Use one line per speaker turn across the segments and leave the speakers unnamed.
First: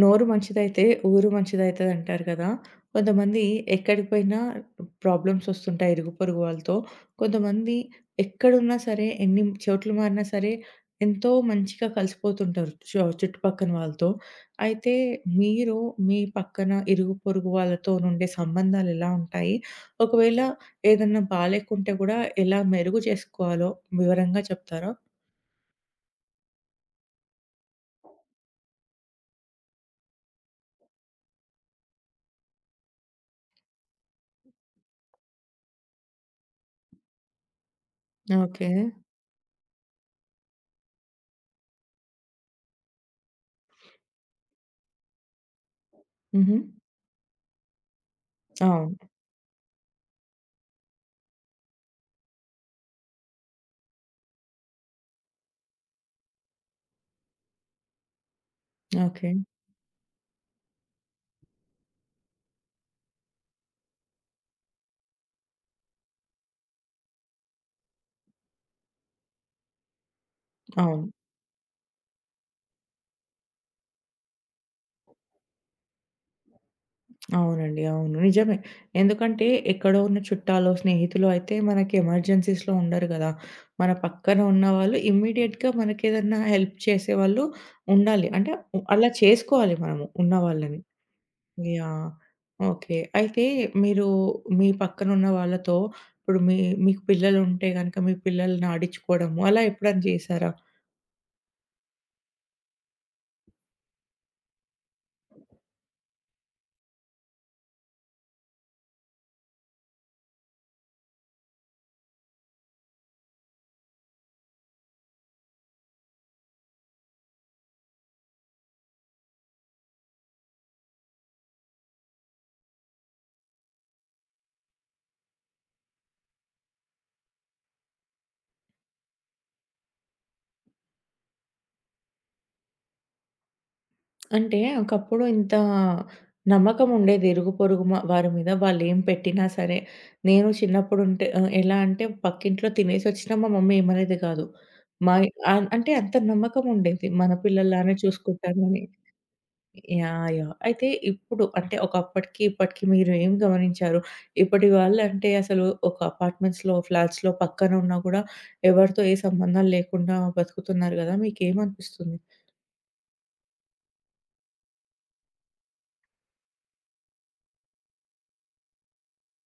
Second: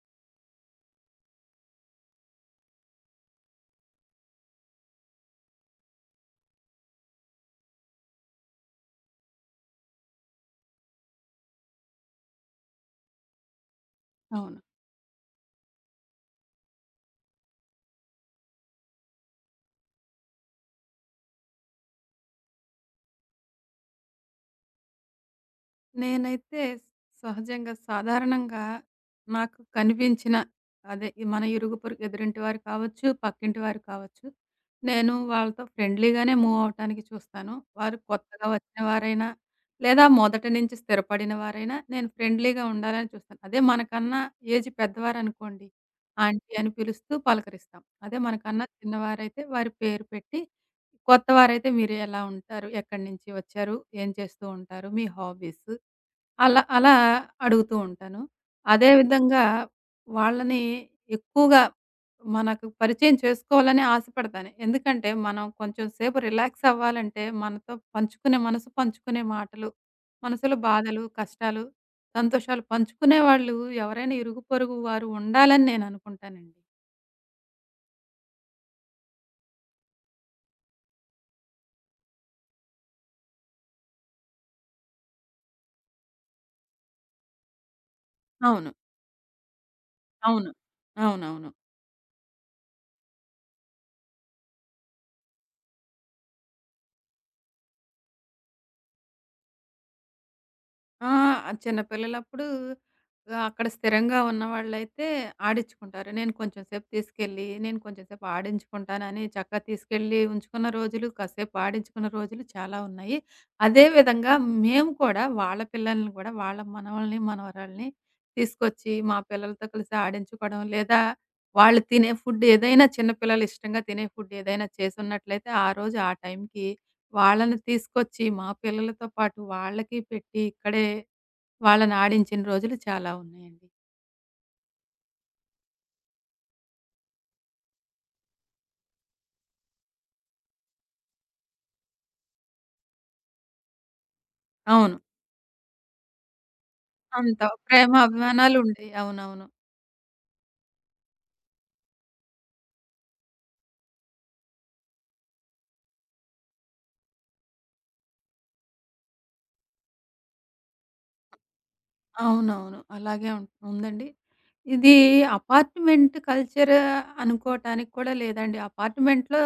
నోరు మంచిదైతే ఊరు మంచిదైతదంటారు కదా! కొంతమంది ఎక్కడికి పోయినా ప్రాబ్లమ్స్ వస్తుంటాయి ఇరుగు పొరుగు వాళ్ళతో. కొంతమంది ఎక్కడున్నా సరే, ఎన్ని చోట్లు మారినా సరే, ఎంతో మంచిగా కలిసిపోతుంటారు చుట్టుపక్కన వాళ్ళతో.
అవును.
అయితే మీరు మీ పక్కన ఇరుగు పొరుగు వాళ్ళతో నుండే సంబంధాలు ఎలా ఉంటాయి? ఒకవేళ ఏదన్నా బాలేకుంటే గూడా ఎలా మెరుగు చేసుకోవాలో వివరంగా చెప్తారా?
నేనైతే సహజంగా సాధారణంగా నాకు కనిపించిన అదే ఈ మన ఇరుగు పొరుగు ఎదురింటి వారు కావచ్చు, పక్కింటి వారు కావచ్చు. నేను వాళ్ళతో ఫ్రెండ్లీగానే మూవ్ అవ్వటానికి చూస్తాను. వారు కొత్తగా
ఓకే.
వచ్చిన వారైనా, లేదా మొదటి నుంచి స్థిరపడిన వారైనా నేను ఫ్రెండ్లీగా ఉండాలని చూస్తాను. అదే మనకన్నా ఏజ్ పెద్దవారనుకోండి, ఆంటీ
హుహు.
అని పిలుస్తూ పలకరిస్తాం. అదే మనకన్నా
అవును.
చిన్నవారైతే వారి పేరు పెట్టి కొత్త వారైతే మీరు ఎలా ఉంటారు? ఎక్కడి నుంచి వచ్చారు? ఏం చేస్తూ ఉంటారు? మీ హాబీస్? అలా అలా అడుగుతూ ఉంటాను. అదే
ఓకే.
విధంగా వాళ్ళని ఎక్కువగా మనకు పరిచయం చేసుకోవాలని ఆశపడతాను. ఎందుకంటే మనం కొంచెం సేపు రిలాక్స్ అవ్వాలంటే మనతో పంచుకునే మనసు పంచుకునే మాటలు, మనసులో బాధలు,
అవును.
కష్టాలు, సంతోషాలు పంచుకునే వాళ్ళు ఎవరైనా ఇరుగు పొరుగు వారు ఉండాలని నేను అనుకుంటానండి.
అవునండి. అవును. నిజమే. ఎందుకంటే ఎక్కడో ఉన్న చుట్టాలో, స్నేహితులో అయితే మనకి ఎమర్జెన్సీస్‌లో ఉండరు గదా! మన పక్కన ఉన్నవాళ్ళు ఇమ్మీడియేట్‌గా మనకేదన్నా హెల్ప్ చేసేవాళ్ళు ఉండాలి. అంటే
అవును.
అలా చేసుకోవాలి మనము ఉన్న
అవును.
వాళ్ళని.
అవునవును.
యాహ్! ఓకే. అయితే మీరు మీ పక్కన ఉన్న వాళ్ళతో ఇప్పుడు మీకు పిల్లలుంటే గనక మీ పిల్లల్ని ఆడించుకోవడము అలా ఎప్పుడన్నా చేశారా?
ఆ! చిన్నపిల్లలప్పుడు అక్కడ స్థిరంగా ఉన్నవాళ్ళైతే ఆడించుకుంటారు. నేను కొంచెం సేపు తీసుకెళ్ళి, నేను కొంచెం సేపు ఆడించుకుంటానని చక్కగా తీసుకెళ్ళి ఉంచుకున్న రోజులు, కాసేపు ఆడించుకున్న రోజులు చాలా ఉన్నాయి. అదే విధంగా మేము కూడా వాళ్ళ పిల్లల్ని కూడా వాళ్ళ మనవల్ని, మనవరాల్ని తీసుకొచ్చి మా పిల్లలతో కలిసి ఆడించుకోవడం, లేదా వాళ్ళు తినే ఫుడ్ ఏదైనా చిన్న పిల్లలు ఇష్టంగా తినే ఫుడ్ ఏదైనా చేసున్నట్లయితే ఆ రోజు ఆ టైంకి వాళ్ళని తీసుకొచ్చి మా పిల్లలతో పాటు వాళ్ళకి పెట్టి ఇక్కడే వాళ్ళని ఆడించిన రోజులు చాలా ఉన్నాయండి.
అంటే ఒకప్పుడు ఇంత నమ్మకం ఉండేది ఇరుగు పొరుగు వారి మీద. వాళ్ళేం పెట్టినా సరే, నేను చిన్నప్పుడుంటే ఆహ్, ఎలా అంటే పక్కింట్లో తినేసొచ్చినా మా మమ్మీ ఏమనేది కాదు.
అవును.
మై ఆహ్, అంటే అంత నమ్మకం ఉండేది. మన
అంత ప్రేమ
పిల్లల్లానే చూసుకుంటామని.
అభిమానాలుండేయి. అవునవును.
యాహ్! యాహ్! అయితే ఇప్పుడు అంటే ఒకప్పటికి, ఇప్పటికి మీరు ఏం గమనించారు? ఇప్పటి వాళ్ళంటే అసలు ఒక అపార్ట్మెంట్స్‌లో, ఫ్లాట్స్‌లో పక్కన ఉన్నా కూడా ఎవరితో ఏ సంబంధాలు లేకుండా బతుకుతున్నారు కదా! మీకేమనిపిస్తుంది?
అవునవును. అలాగే ఉం ఉందండి. ఇది అపార్ట్‌మెంట్ కల్చర్ అనుకోటానికి కూడా లేదండి. అపార్ట్‌మెంట్‌లో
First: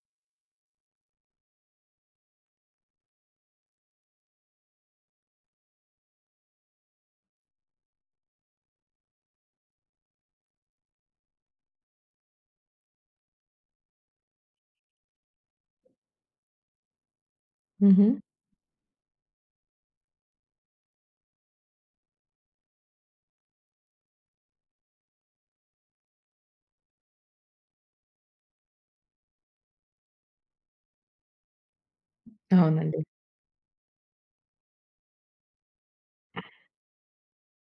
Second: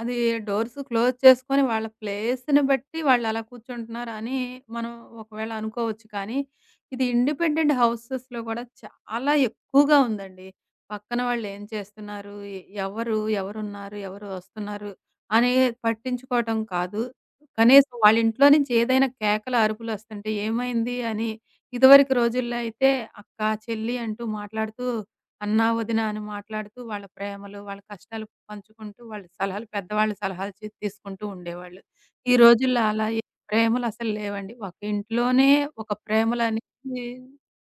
అది డోర్స్ క్లోజ్ చేసుకొని వాళ్ళ ప్లేస్‌ని బట్టి వాళ్ళలా కూర్చుంటున్నారు అని మనం ఒకవేళ అనుకోవచ్చు. కానీ ఇది ఇండిపెండెంట్ హౌసెస్‌లో కూడా చాలా ఎక్కువగా ఉందండి. పక్కన వాళ్ళేం చేస్తున్నారు? ఎవరు? ఎవరున్నారు? ఎవరు వస్తున్నారు? అని పట్టించుకోవటం కాదు. కనీసం
హుహు.
వాళ్ళ ఇంట్లో నుంచి ఏదైనా కేకలు, అరుపులొస్తుంటే ఏమైంది అని ఇదివరకు రోజుల్లో అయితే అక్క, చెల్లి అంటూ మాట్లాడుతూ, అన్నా, వదిన అని మాట్లాడుతూ వాళ్ళ ప్రేమలు, వాళ్ళ కష్టాలు పంచుకుంటూ, వాళ్ళ సలహాలు పెద్దవాళ్ళ సలహాలు తీసుకుంటూ ఉండేవాళ్ళు. ఈ రోజుల్లో
అవునండి.
అలా ఏ ప్రేమలసలు లేవండి. ఒక ఇంట్లోనే ఒక ప్రేమలనేవి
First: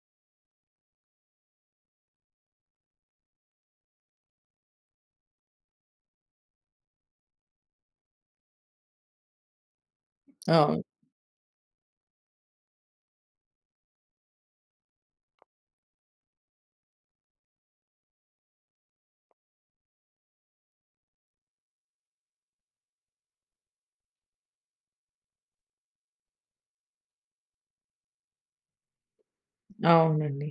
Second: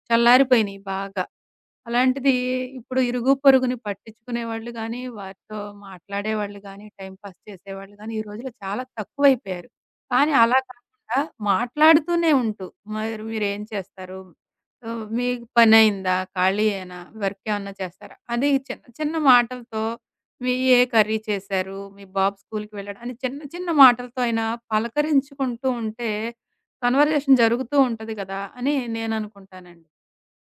చల్లారిపోయినియి బాగా. అలాంటిది ఇప్పుడు ఇరుగు పొరుగుని పట్టించుకునేవాళ్ళు గానీ, వారితో మాట్లాడేవాళ్ళు గానీ, టైమ్ పాస్ చేసేవాళ్ళు గానీ, ఈ రోజుల్లో చాలా తక్కువైపోయారు. కానీ అలా
అవును.
కాకుండా మాట్లాడుతూనే ఉంటూ, మరి మీరేం చేస్తారు? మీకు పనయిందా? ఖాళీయేనా? వర్కేమన్నా చేస్తారా? అది చిన్న చిన్న మాటలతో మీ ఏ కర్రీ చేశారు? మీ బాబు స్కూలుకి వెళ్ళాడా? అని చిన్న చిన్న మాటలతో అయినా పలకరించుకుంటూ ఉంటే కన్వర్జేషన్ జరుగుతూ ఉంటది గదా! అని నేననుకుంటానండి.
అవునండి.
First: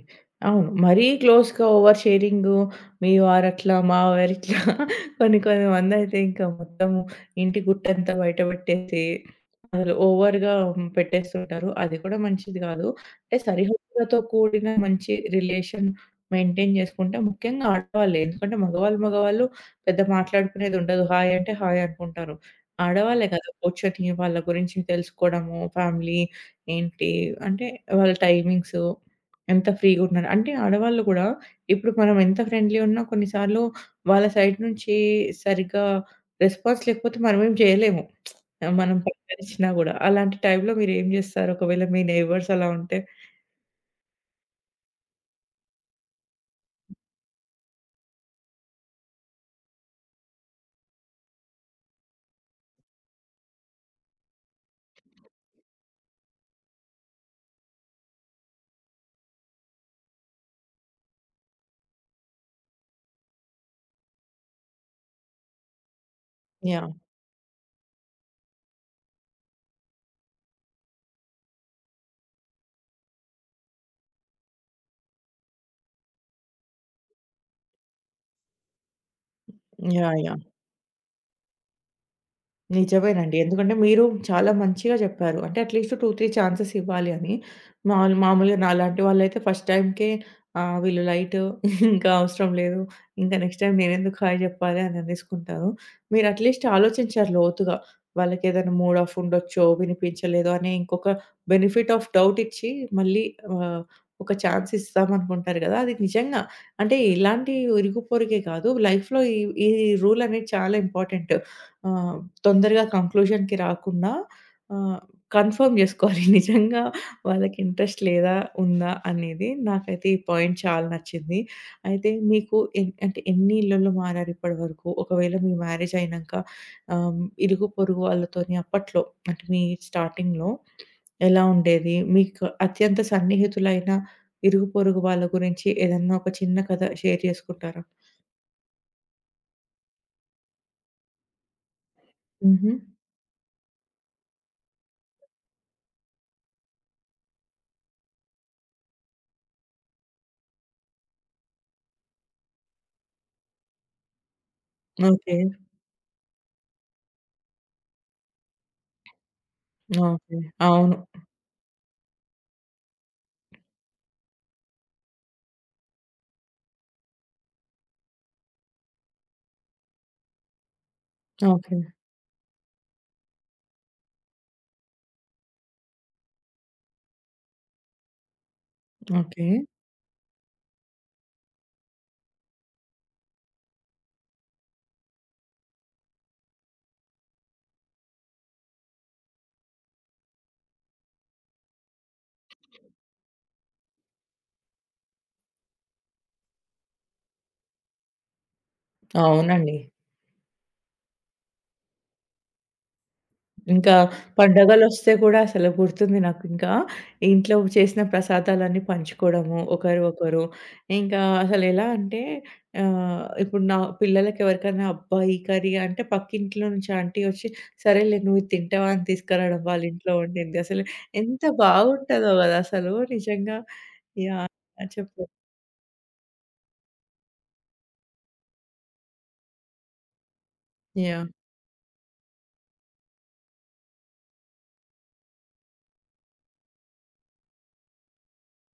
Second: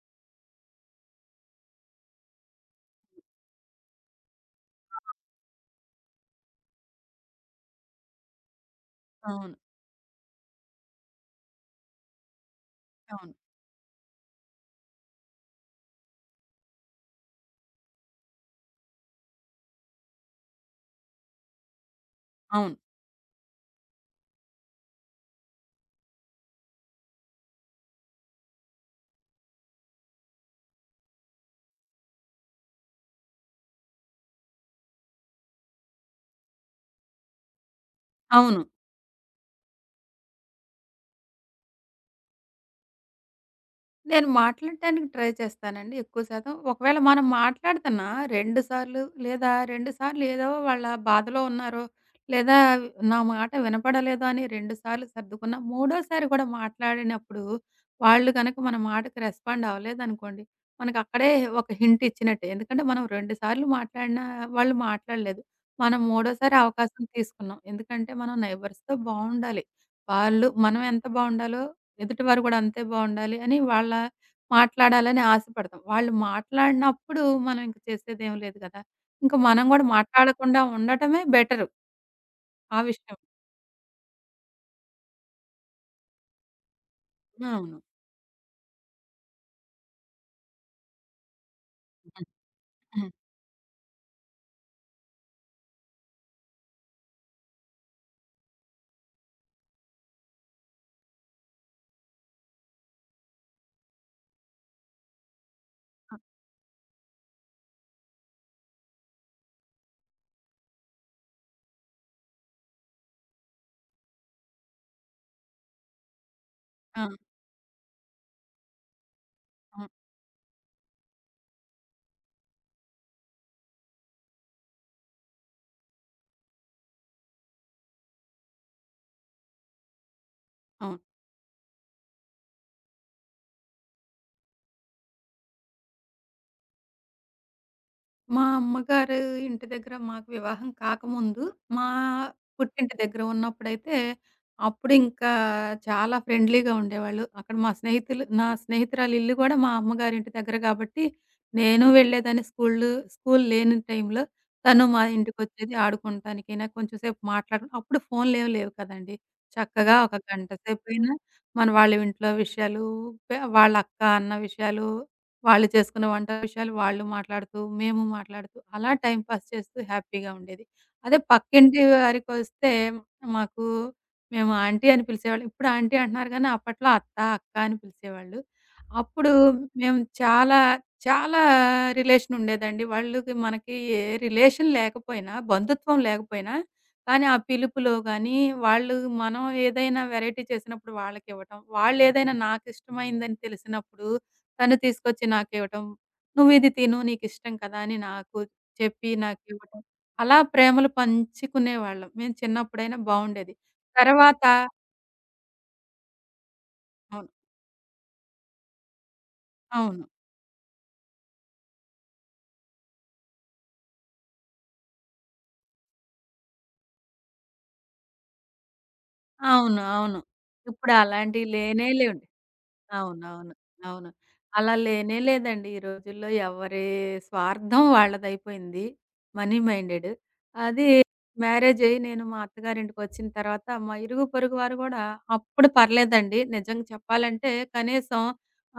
అవును. మరీ క్లోజ్‌గా ఓవర్ షేరింగు, మీ వారట్లా, మా వారిట్లా కొన్ని కొన్ని మందైతే ఇంకా మొత్తము ఇంటి గుట్టంతా బయట పెట్టేసి
అవును.
అసలు ఓవర్‌గా పెట్టేస్తుంటారు. అది కూడా మంచిది గాదు.
అవును.
అంటే సరిహద్దులతో కూడిన మంచి రిలేషన్ మెయింటైన్ జేసుకుంటే ముఖ్యంగా ఆడవాళ్ళు. ఎందుకంటే మగవాళ్ళు పెద్ద మాట్లాడుకునేది ఉండదు. హాయ్ అంటే హాయ్ అనుకుంటారు.
అవును.
ఆడవాళ్ళే కదా! కూర్చొని వాళ్ళ గురించి తెలుసుకోవడము, ఫ్యామిలీ ఏంటి అంటే వాళ్ళ టైమింగ్సు ఎంత ఫ్రీగున్నారు. అంటే ఆడవాళ్ళు గూడా ఇప్పుడు మనం ఎంత ఫ్రెండ్లీ ఉన్నా కొన్నిసార్లు వాళ్ళ సైడ్ నుంచి సరిగ్గా రెస్పాన్స్ లేకపోతే మనమేం జేయలేము.
అవును.
మనం పలకరించినా గూడా. అలాంటి టైంలో మీరేం జేస్తారు ఒకవేళ మీ నైబర్స్ అలా ఉంటే?
నేను మాట్లాడటానికి ట్రై చేస్తానండి ఎక్కువ శాతం. ఒకవేళ మనం మాట్లాడుతున్నా 2 సార్లు లేదా 2 సార్లు ఏదో వాళ్ళ బాధలో ఉన్నారో, లేదా నా మాట వినపడలేదో అని 2 సార్లు సర్దుకున్నా, మూడోసారి కూడా మాట్లాడినప్పుడు వాళ్ళు గనక మన మాటకు రెస్పాండ్ అవ్వలేదనుకోండి, మనకక్కడే ఒక హింట్ ఇచ్చినట్టే. ఎందుకంటే మనం 2 సార్లు మాట్లాడినా వాళ్ళు మాట్లాడలేదు. మనం మూడోసారి
యాహ్!
అవకాశం తీసుకున్నాం. ఎందుకంటే మనం నైబర్స్‌తో బావుండాలి. వాళ్ళు మనం ఎంత బావుండాలో ఎదుటివారు గూడా అంతే బావుండాలి అని వాళ్ళ మాట్లాడాలని ఆశపడతాం. వాళ్ళు మాట్లాడినప్పుడు మనం ఇంక చేసేదేం లేదు గదా! ఇంక మనం గూడా
యాహ్! యాహ్!
మాట్లాడకుండా ఉండటమే బెటరు ఆ విషయం.
నిజమేనండి. ఎందుకంటే మీరు చాలా మంచిగా జెప్పారు. అంటే అట్‌లీస్ట్ 2, 3 ఛాన్సెస్ ఇవ్వాలి అని.
అవును.
మామూలుగా నాలాంటి వాళ్ళైతే ఫస్ట్ టైమ్‌కే ఆహ్, వీళ్ళు లైటు ఇంకా అవసరం లేదు.
హ్మ్.
ఇంకా నెక్స్ట్ టైమ్ నేనెందుకు హాయ్ జెప్పాలి అని అనేసుకుంటారు. మీరు అట్‌లీస్ట్ ఆలోచించారు లోతుగా. వాళ్ళకేదైనా మూడ్ ఆఫ్ ఉండొచ్చో, వినిపించలేదో అనే ఇంకొక బెనిఫిట్ ఆఫ్ డౌట్ ఇచ్చి మళ్ళీ ఆహ్, ఒక ఛాన్స్ ఇస్తామనుకుంటారు గదా! అది నిజంగా అంటే ఇలాంటి ఇరుగు పొరుగే కాదు లైఫ్‌లో ఈ ఈ రూల్ అనేది చాలా ఇంపార్టెంట్. ఆ! తొందరగా కంక్లూజన్‌కి రాకుండా ఆహ్, కన్ఫర్మ్ జేసుకోవాలి. నిజంగా
ఆ!
వాళ్ళకి ఇంట్రెస్ట్ లేదా? ఉందా? అనేది.
ఆ!
నాకైతే ఈ పాయింట్ చాలా నచ్చింది. అయితే మీకు అంటే ఎన్ని ఇళ్లల్లో మారారు ఇప్పటివరకు? ఒకవేళ మీ మ్యారేజ్ అయినంక ఆహ్, ఇరుగు పొరుగు వాళ్ళతోని అప్పట్లో అంటే మీ స్టార్టింగ్‌లో
అవును.
ఎలా ఉండేది? మీకు అత్యంత సన్నిహితులైన ఇరుగు పొరుగు వాళ్ళ గురించి ఏదన్నా ఒక చిన్న కథ షేర్ చేసుకుంటారా?
మా అమ్మగారు ఇంటి దగ్గర మాకు వివాహం కాకముందు, మా
హుహు.
పుట్టింటి దగ్గర ఉన్నప్పుడైతే, అప్పుడు ఇంకా చాలా ఫ్రెండ్లీగా ఉండేవాళ్ళు. అక్కడ మా స్నేహితులు నా స్నేహితురాలు ఇల్లు గూడా మా అమ్మగారింటి దగ్గర గాబట్టి, నేను వెళ్ళేదాన్ని స్కూలు స్కూలు లేని టైంలో. తను మా
ఓకే.
ఇంటికొచ్చేది ఆడుకుంటానికైనా, కొంచెం సేపు మాట్లాడు అప్పుడు ఫోన్‌లేమి లేవు కదండీ. చక్కగా ఒక
ఓకే.
గంట
అవును.
సేపైనా మన వాళ్ళ ఇంట్లో విషయాలు, వాళ్ళ అక్క, అన్న విషయాలు వాళ్ళు చేసుకున్న వంట విషయాలు వాళ్ళు మాట్లాడుతూ, మేము మాట్లాడుతూ అలా టైమ్ పాస్ చేస్తూ హ్యాపీగా ఉండేది. అదే
ఓకే.
పక్కింటి వారికొస్తే మాకు మేము ఆంటీ అని పిలిచేవాళ్ళం. ఇప్పుడు ఆంటీ అంటున్నారు గానీ అప్పట్లో అత్త, అక్క అని పిలిచేవాళ్ళు. అప్పుడు
ఓకే.
మేము చాలా, చాలా రిలేషన్ ఉండేదండి. వాళ్ళకి మనకి ఏ రిలేషన్ లేకపోయినా, బంధుత్వం లేకపోయినా కానీ ఆ పిలుపులో గానీ, వాళ్ళు మనం ఏదైనా వెరైటీ చేసినప్పుడు వాళ్ళకివ్వటం, వాళ్ళేదైనా నాకిష్టమైందని తెలిసినప్పుడు తను తీసుకొచ్చి నాకివ్వటం. "నువ్విది తిను నీకిష్టం కదా!" అని నాకు చెప్పి
అవునండి.
నాకివ్వటం. అలా ప్రేమలు పంచుకునేవాళ్ళం. మేము చిన్నప్పుడైనా బావుండేది.
ఇంకా
తర్వాత
పండగలొస్తే కూడా అసలు గుర్తుంది నాకింకా.
అవును.
ఇంట్లో చేసిన ప్రసాదాలన్నీ పంచుకోవడము
అవును.
ఒకరు ఒకరు. ఇంకా అసలెలా అంటే ఆహ్, ఇప్పుడు నా పిల్లలకెవరికైనా అబ్బా! ఈ కర్రీ అంటే పక్కింట్లో నుంచి ఆంటీ వచ్చి, "సరేలే నువ్వు ఇది తింటావా?" అని తీసుకురావడం
అవును.
వాళ్ళింట్లో
అవును.
వండింది. అసలు
ఇప్పుడు
ఎంత
అలాంటివి లేనే లేవు.
బాగుంటదో గదా! అసలు
అవునవును.
నిజంగా.
అవును.
యాహ్!
అలా లేనే
చెప్పు.
లేదండి. ఈ రోజుల్లో ఎవరి స్వార్థం వాళ్ళదయిపోయింది. Money minded. అది
యాహ్!
మ్యారేజ్ అయ్యి నేను మా అత్తగారింటికొచ్చిన తర్వాత మా ఇరుగు పొరుగు వారు గూడా అప్పుడు పర్లేదండి. నిజంగా చెప్పాలంటే కనీసం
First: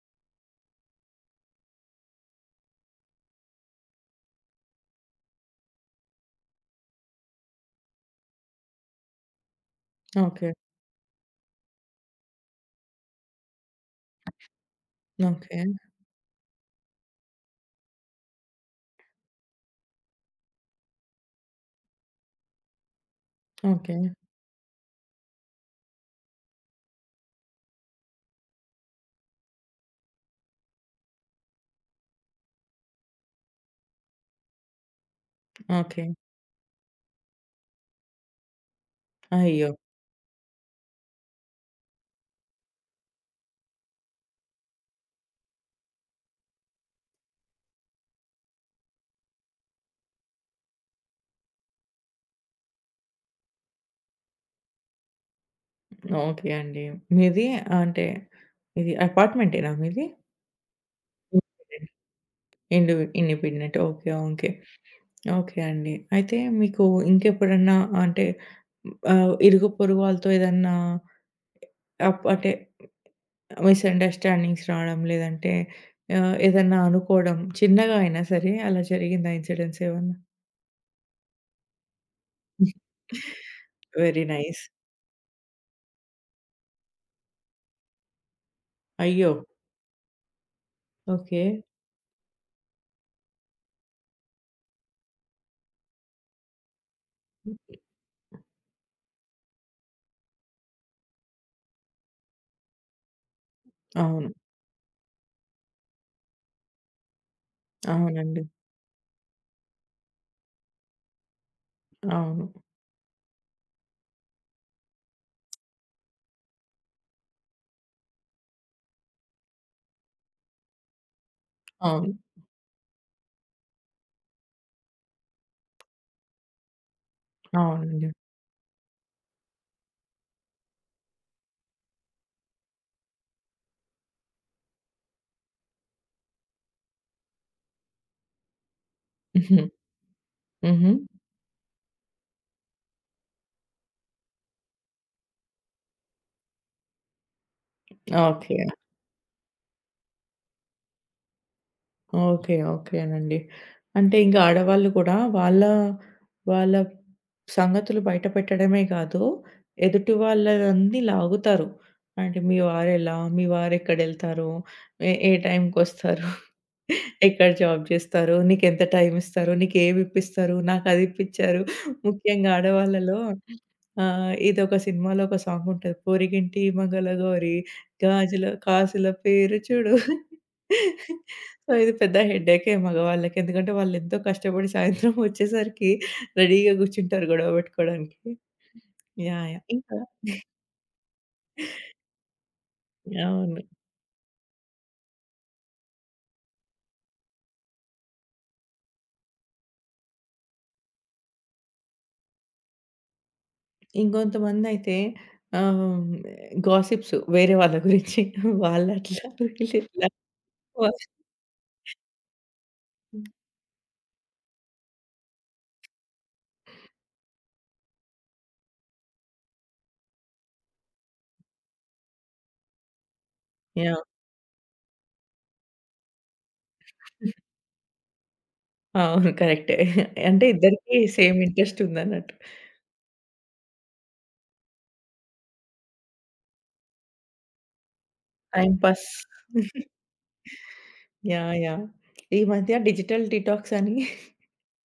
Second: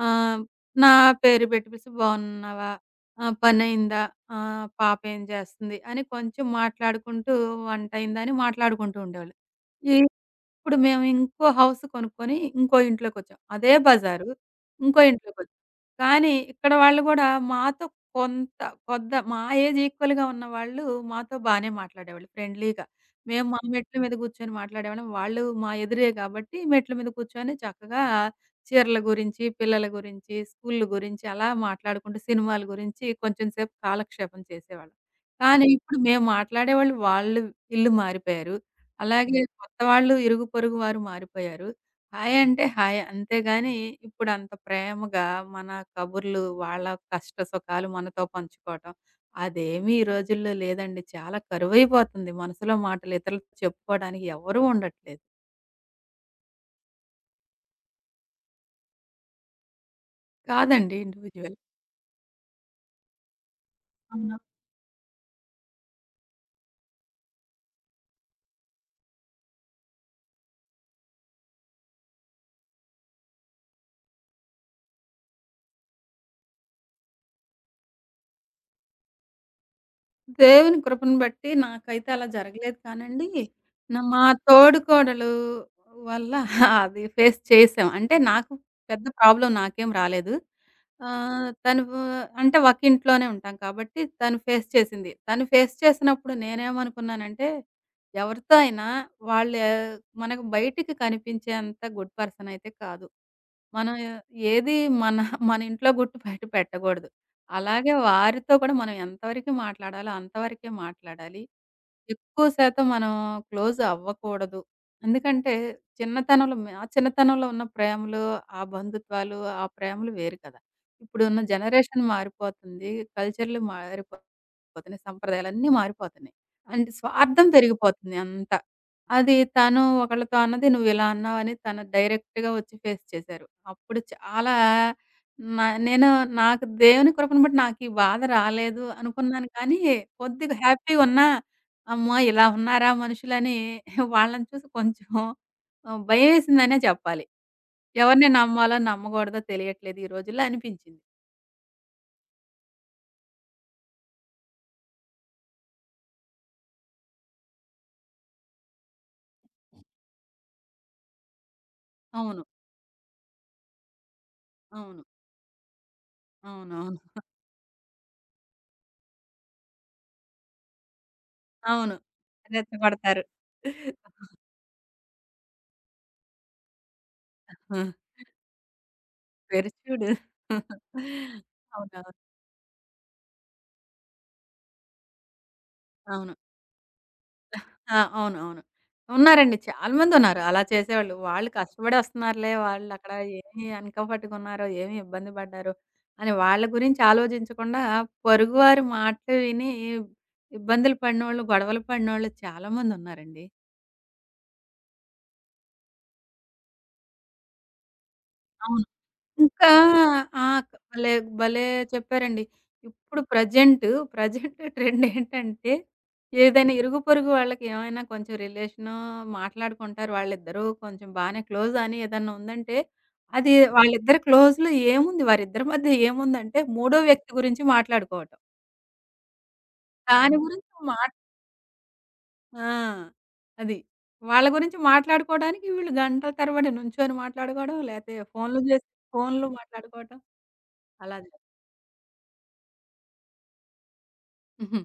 ఆహ్, నా పేరు పెట్టి పిలిసి బావున్నావా? పనయిందా? పాప ఏం జేస్తుంది? అని కొంచెం మాట్లాడుకుంటూ వంటయిందా? అని మాట్లాడుకుంటూ ఉండేవాళ్ళు. ఈ
ఓకే.
ఇప్పుడు మేము ఇంకో హౌస్ కొనుక్కొని, ఇంకో ఇంట్లోకొచ్చాం. అదే బజారు. ఇంకో ఇంట్లోకి
ఓకే.
కానీ ఇక్కడ వాళ్ళు గూడా మాతో కొంత కొద్ద మా ఏజ్ ఈక్వల్‌గా ఉన్న వాళ్ళు మాతో బానే మాట్లాడేవాళ్ళు ఫ్రెండ్లీగా. మేము మా
ఓకే.
మెట్ల మీద కూర్చొని మాట్లాడేవాళ్ళం. వాళ్ళు మా ఎదురే కాబట్టి మెట్ల మీద కూర్చొని చక్కగా చీరల గురించి, పిల్లల గురించి, స్కూల్లు గురించి అలా మాట్లాడుకుంటూ సినిమాల గురించి కొంచెం సేపు కాలక్షేపం చేసేవాళ్ళం. కానీ ఇప్పుడు
ఓకే.
మేము మాట్లాడేవాళ్ళు వాళ్ళు ఇల్లు మారిపోయారు. అలాగే
అయ్యో!
కొత్తవాళ్ళు ఇరుగు పొరుగు వారు మారిపోయారు. హాయ్ అంటే హాయే. అంతేగాని ఇప్పుడంత ప్రేమగా మన కబుర్లు, వాళ్ళ కష్ట సుఖాలు మనతో పంచుకోవటం, అదేమీ ఈ రోజుల్లో లేదండి. చాలా కరువైపోతుంది. మనసులో మాటలు ఇతరులతో చెప్పుకోవడానికి ఎవ్వరూ ఉండట్లేదు.
ఓకే అండి. మీది అంటే ఇది అపార్ట్‌మెంటేనా మీది?
కాదండి ఇండివిడ్యువల్.
ఇండిపెండెంట్. ఇండి ఇండిపెండెంట్. ఓకే.
అవును.
ఓకే. ఓకే అండి. అయితే మీకు ఇంకెప్పుడన్నా అంటే ఆహ్, ఇరుగు పొరుగు వాళ్ళతో ఏదన్నా అంటే మిస్‌అండర్‌స్టాండింగ్స్ రావడం లేదంటే ఆహ్, ఏదన్నా అనుకోవడం చిన్నగా అయినా సరే అలా జరిగిందా ఇన్సిడెంట్స్ ఏమన్నా?
దేవుని కృపను బట్టి నాకైతే అలా జరగలేదు కానండి. మా
వెరీ నైస్.
తోడికోడలు వల్ల అది ఫేస్ చేసాం. అంటే పెద్ద
అయ్యో!
ప్రాబ్లమ్ నాకేం రాలేదు.
ఓకే.
తను అంటే ఒకింట్లోనే ఉంటాం కాబట్టి తను ఫేస్ చేసింది. తను ఫేస్ చేసినప్పుడు నేనేమనుకున్నానంటే, ఎవరితో అయినా వాళ్ళు ఏ- మనకు బయటికి కనిపించేంత గుడ్ పర్సన్ అయితే కాదు. మనం
అవును.
ఏది మన మన ఇంట్లో గుట్టు బయట పెట్టకూడదు. అలాగే
అవునండి.
వారితో కూడా మనం ఎంతవరకు మాట్లాడాలో అంతవరకే మాట్లాడాలి.
అవును.
ఎక్కువ శాతం మనం క్లోజ్ అవ్వకూడదు. ఎందుకంటే చిన్నతనంలో ఆ చిన్నతనంలో ఉన్న ప్రేమలు, ఆ బంధుత్వాలు, ఆ ప్రేమలు వేరు కదా! ఇప్పుడున్న జనరేషన్
అవును.
మారిపోతుంది. కల్చర్‌లు మారిపోతున్నాయి. సంప్రదాయాలన్నీ మారిపోతున్నాయి. అండ్ స్వార్థం
అవునండి.
పెరిగిపోతుంది అంతా. అది తను ఒకళ్ళతో అన్నది నువ్విలా అన్నావని తను డైరెక్ట్‌గా వచ్చి ఫేస్ చేశారు. అప్పుడు చాలా నా నేను నాకు దేవుని కృపను బట్టి నాకు ఈ బాధ రాలేదు అనుకున్నాను.
హుహు.
కానీ కొద్దిగా
హుహు.
హ్యాపీ‌గున్నా అమ్మో! ఇలా ఉన్నారా మనుషులని వాళ్ళని చూసి కొంచెం భయమేసిందనే చెప్పాలి. ఎవరిని
ఓకే.
నమ్మాలో నమ్మకూడదో తెలియట్లేదు ఈ రోజుల్లో అనిపించింది.
ఓకే. ఓకేనండి. అంటే ఇంక ఆడవాళ్ళు కూడా వాళ్ళ సంగతులు బయట పెట్టడమే కాదు, ఎదుటి వాళ్ళదన్నీ లాగుతారు. అంటే
అవును.
మీ వారెలా? మీ వారెక్కడెళ్తారు?
అవును.
ఏ ఏ టైంకొస్తారు?
అవునవును.
ఎక్కడ జాబ్ చేస్తారు? నీకెంత టైమిస్తారు? నీకేమిప్పిస్తారు? నాకదిప్పిచ్చారు.
అవును.
ముఖ్యంగా
అవును
ఆడవాళ్ళలో
రెచ్చగొడతారు.
ఆహ్, ఇదొక సినిమాలో ఒక సాంగుంటది. పొరిగింటి మంగళగౌరి
ఆ!
గాజుల కాసుల పేరు చూడు.
పెరిచూడు.
సో, ఇది
అవునవును.
పెద్ద హెడ్‌ఏకే మగవాళ్ళకి. ఎందుకంటే వాళ్ళెంతో కష్టపడి సాయంత్రం వచ్చేసరికి
అవును.
రెడీగా కూర్చుంటారు గొడవ
ఆ!
పెట్టుకోవడానికి.
అవును. అవును.
యాహ్!
ఉన్నారండి.
యాహ్!
చాలా
ఇంకా
మందున్నారు అలా చేసేవాళ్ళు. వాళ్ళు కష్టపడి వస్తున్నారులే, వాళ్ళక్కడ
అవును.
ఏమి వెనకపట్టుకున్నారో, ఏమి ఇబ్బంది పడ్డారో అని వాళ్ళ గురించి ఆలోచించకుండా పొరుగువారి మాటలు విని ఇబ్బందులు పడినోళ్ళు, గొడవలు పడినోళ్ళు చాలా మందున్నారండి.
ఇంకొంతమందయితే ఆహ్, గాసిప్స్ వేరే వాళ్ళ గురించి వాళ్ళట్లా
ఇంకా
వీళ్ళిట్లా
ఆ!
వా
భలే, భలే చెప్పారండి. ఇప్పుడు ప్రెజెంట్ ట్రెండ్ ఏంటంటే ఏదైనా ఇరుగు పొరుగు వాళ్ళకి ఏమైనా కొంచెం రిలేషనో మాట్లాడుకుంటారు. వాళ్ళిద్దరూ కొంచెం బానే క్లోజ్ అని ఏదన్నా ఉందంటే, అది
యాహ్!
వాళ్ళిద్దరి క్లోజ్‌లో ఏముంది? వారిద్దరి మధ్య ఏముందంటే మూడో వ్యక్తి గురించి మాట్లాడుకోవటం.
అవును. కరెక్టే.
దాని
అంటే
గురించి
ఇద్దరికీ
మాట్
సేమ్ ఇంట్రెస్ట్ ఉందన్నట్టు.
ఆ! అది. వాళ్ళ గురించి మాట్లాడుకోవడానికి వీళ్ళు గంటల తరబడి నుంచొని మాట్లాడుకోవడం, లేతే
టైమ్ పాస్.
ఫోన్‌లు మాట్లాడుకోవటం అలా జ
యాహ్! యాహ్! ఈ మధ్య డిజిటల్ డీటాక్స్ అని
హుహు.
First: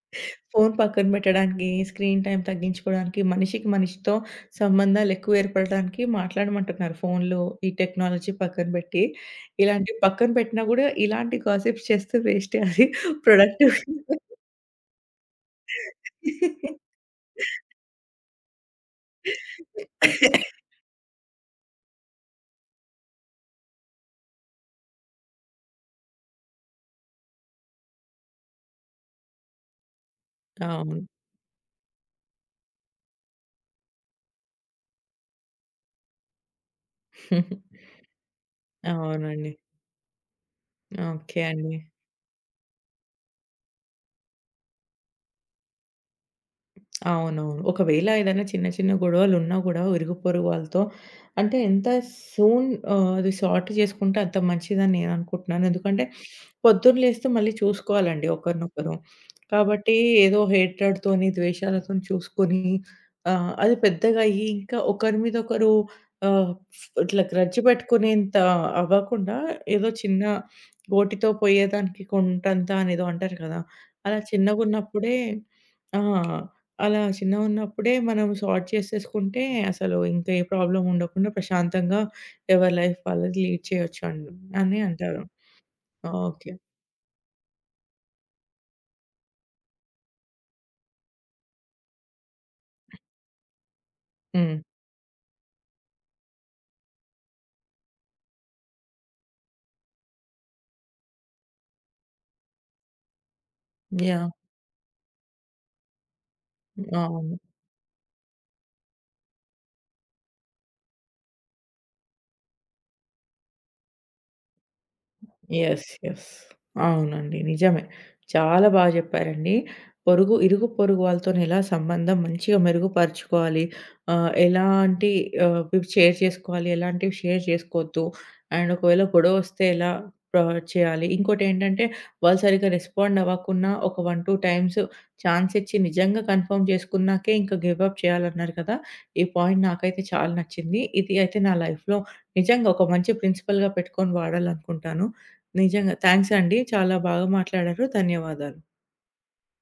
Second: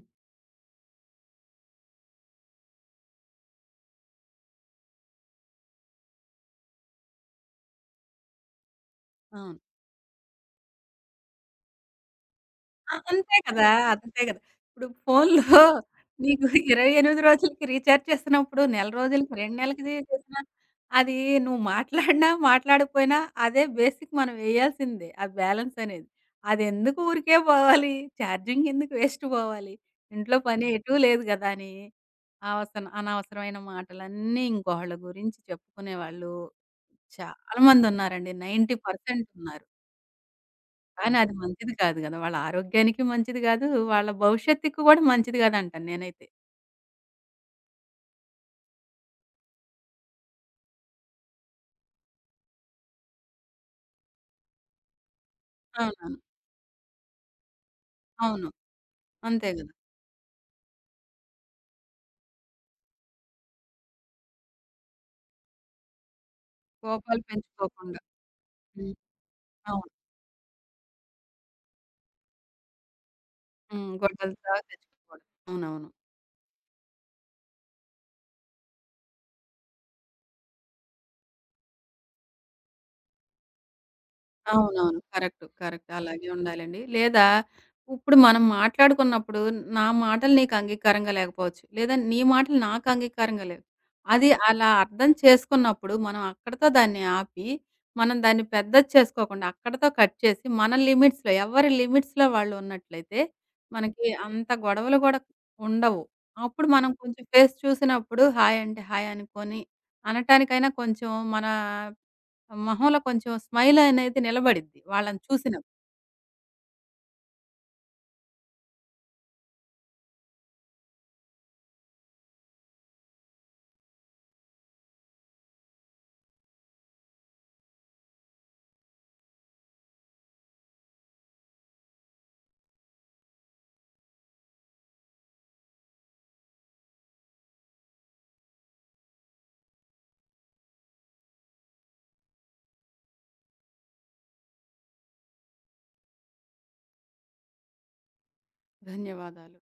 ఫోను పక్కన బెట్టడానికి, స్క్రీన్ టైమ్ తగ్గించుకోడానికి, మనిషికి మనిషితో సంబంధాలెక్కువ ఏర్పడటానికి మాట్లాడమంటున్నారు. ఫోన్లు, ఈ టెక్నాలజీ పక్కన బెట్టి.
అవును.
ఇలాంటివి పక్కన బెట్టినా గూడా ఇలాంటి గాసిప్స్ చేస్తే వేస్టే అది
ఆ! అంతే కదా!
ప్రొడక్టివ్
అంతే కదా! ఇప్పుడు ఫోన్‌లో నీకు 28 రోజులకి రీచార్జ్ చేస్తున్నప్పుడు, నెల రోజులకి, 2 నెలలకి చేసినా అది నువ్వు మాట్లాడినా, మాట్లాడకపోయినా అదే బేసిక్ మనం వేయాల్సిందే. ఆ బ్యాలెన్స్ అనేది. అదెందుకు ఊరికే పోవాలి? ఛార్జింగ్ ఎందుకు వేస్ట్ పోవాలి? ఇంట్లో పని ఎటూ
అవును.
లేదు కదా! అని అనవసరమైన మాటలన్నీ ఇంకోళ్ళ గురించి చెప్పుకునేవాళ్ళు చాలా మందున్నారండి. 90%
అవునండి.
ఉన్నారు. కానీ అది
ఓకే
మంచిది
అండి.
కాదు గదా! వాళ్ళ ఆరోగ్యానికి మంచిది గాదు. వాళ్ళ భవిష్యత్తుకి గూడా మంచిది గాదంటాను నేనైతే.
అవునవును. ఒకవేళ ఏదైనా చిన్న చిన్న గొడవలున్నా గూడా ఇరుగు పొరుగు వాళ్ళతో అంటే ఎంత సూన్ ఆహ్, అది సార్ట్ చేసుకుంటే అంత మంచిదని నేననుకుంటున్నాను. ఎందుకంటే
అవునవును.
పొద్దున లేస్తే మళ్ళీ చూసుకోవాలండి
అవును.
ఒకరినొకరు.
అంతే గదా!
కాబట్టి ఏదో హేట్రేడ్‌తోని, ద్వేషాలతోని చూసుకొని ఆహ్, అది పెద్దగా అయ్యి ఇంకా ఒకరి మీద ఒకరు ఆహ్,
కోపాలు
ఇట్లా గ్రడ్జ్
పెంచుకోకుండా.
పెట్టుకునేంత
హ్మ్.
అవ్వకుండా ఏదో
అవును.
చిన్న గోటితో పోయేదానికి కొంటంత అనేదో అంటారు కదా!
హ్మ్.
అలా
గొడ్డలి దాకా
చిన్నగున్నప్పుడే
తెచ్చుకోకూడదు. అవునవును.
ఆ! అలా చిన్నగున్నప్పుడే మనం సార్ట్ చేసేసుకుంటే అసలు ఇంక ఏ ప్రాబ్లమ్ ఉండకుండా ప్రశాంతంగా ఎవరి లైఫ్ వాళ్ళది లీడ్ చేయొచ్చు అని
అవునవును.
అంటారు.
కరెక్టు. కరెక్ట్. అలాగే
ఓకే.
ఉండాలండి. లేదా ఇప్పుడు మనం మాట్లాడుకున్నప్పుడు నా మాటలు నీకు అంగీకారంగా లేకపోవచ్చు. లేదా నీ మాటలు నాకు అంగీకారంగా లేవు. అది
హ్మ్.
అలా అర్థం చేసుకున్నప్పుడు మనం అక్కడితో దాన్ని ఆపి, మనం దాన్ని పెద్దది చేసుకోకుండా అక్కడితో కట్ చేసి, మన లిమిట్స్‌లో ఎవరి లిమిట్స్‌లో వాళ్ళు ఉన్నట్లయితే మనకి
యాహ్!
అంత గొడవలు కూడా ఉండవు. అప్పుడు మనం కొంచెం
అవును.
ఫేస్ చూసినప్పుడు హాయ్ అంటే హాయ్ అనుకోని, అనటానికైనా కొంచెం మన మొహంలో కొంచెం స్మైల్ అనేది నిలబడిద్ది వాళ్ళని చూసినప్పుడు.
యెస్. యెస్. అవునండి. నిజమే. చాలా బాగా చెప్పారండి. ఇరుగు పొరుగు వాళ్ళతోని ఎలా సంబంధం మంచిగా మెరుగుపరుచుకోవాలి. ఆహ్, ఎలాంటి ఆహ్, ఇవి షేర్ చేసుకోవాలి. ఎలాంటివి షేర్ చేసుకోవద్దు. అండ్ ఒకవేళ గొడవొస్తే ఎలా ప చేయాలి. ఇంకోటేంటంటే వాళ్ళు సరిగ్గా రెస్పాండ్ అవ్వకున్నా ఒక 1, 2 టైమ్స్ ఛాన్స్ ఇచ్చి నిజంగా కన్ఫర్మ్ చేసుకున్నాకే ఇంకా గివ్ అప్ చేయాలన్నారు కదా! ఈ పాయింట్ నాకైతే చాలా నచ్చింది. ఇది అయితే నా లైఫ్‌లో నిజంగా ఒక మంచి ప్రిన్సిపల్‌గా పెట్టుకొని వాడాలనుకుంటాను. నిజంగా. థాంక్స్ అండి. చాలా బాగా మాట్లాడారు. ధన్యవాదాలు.
ధన్యవాదాలు.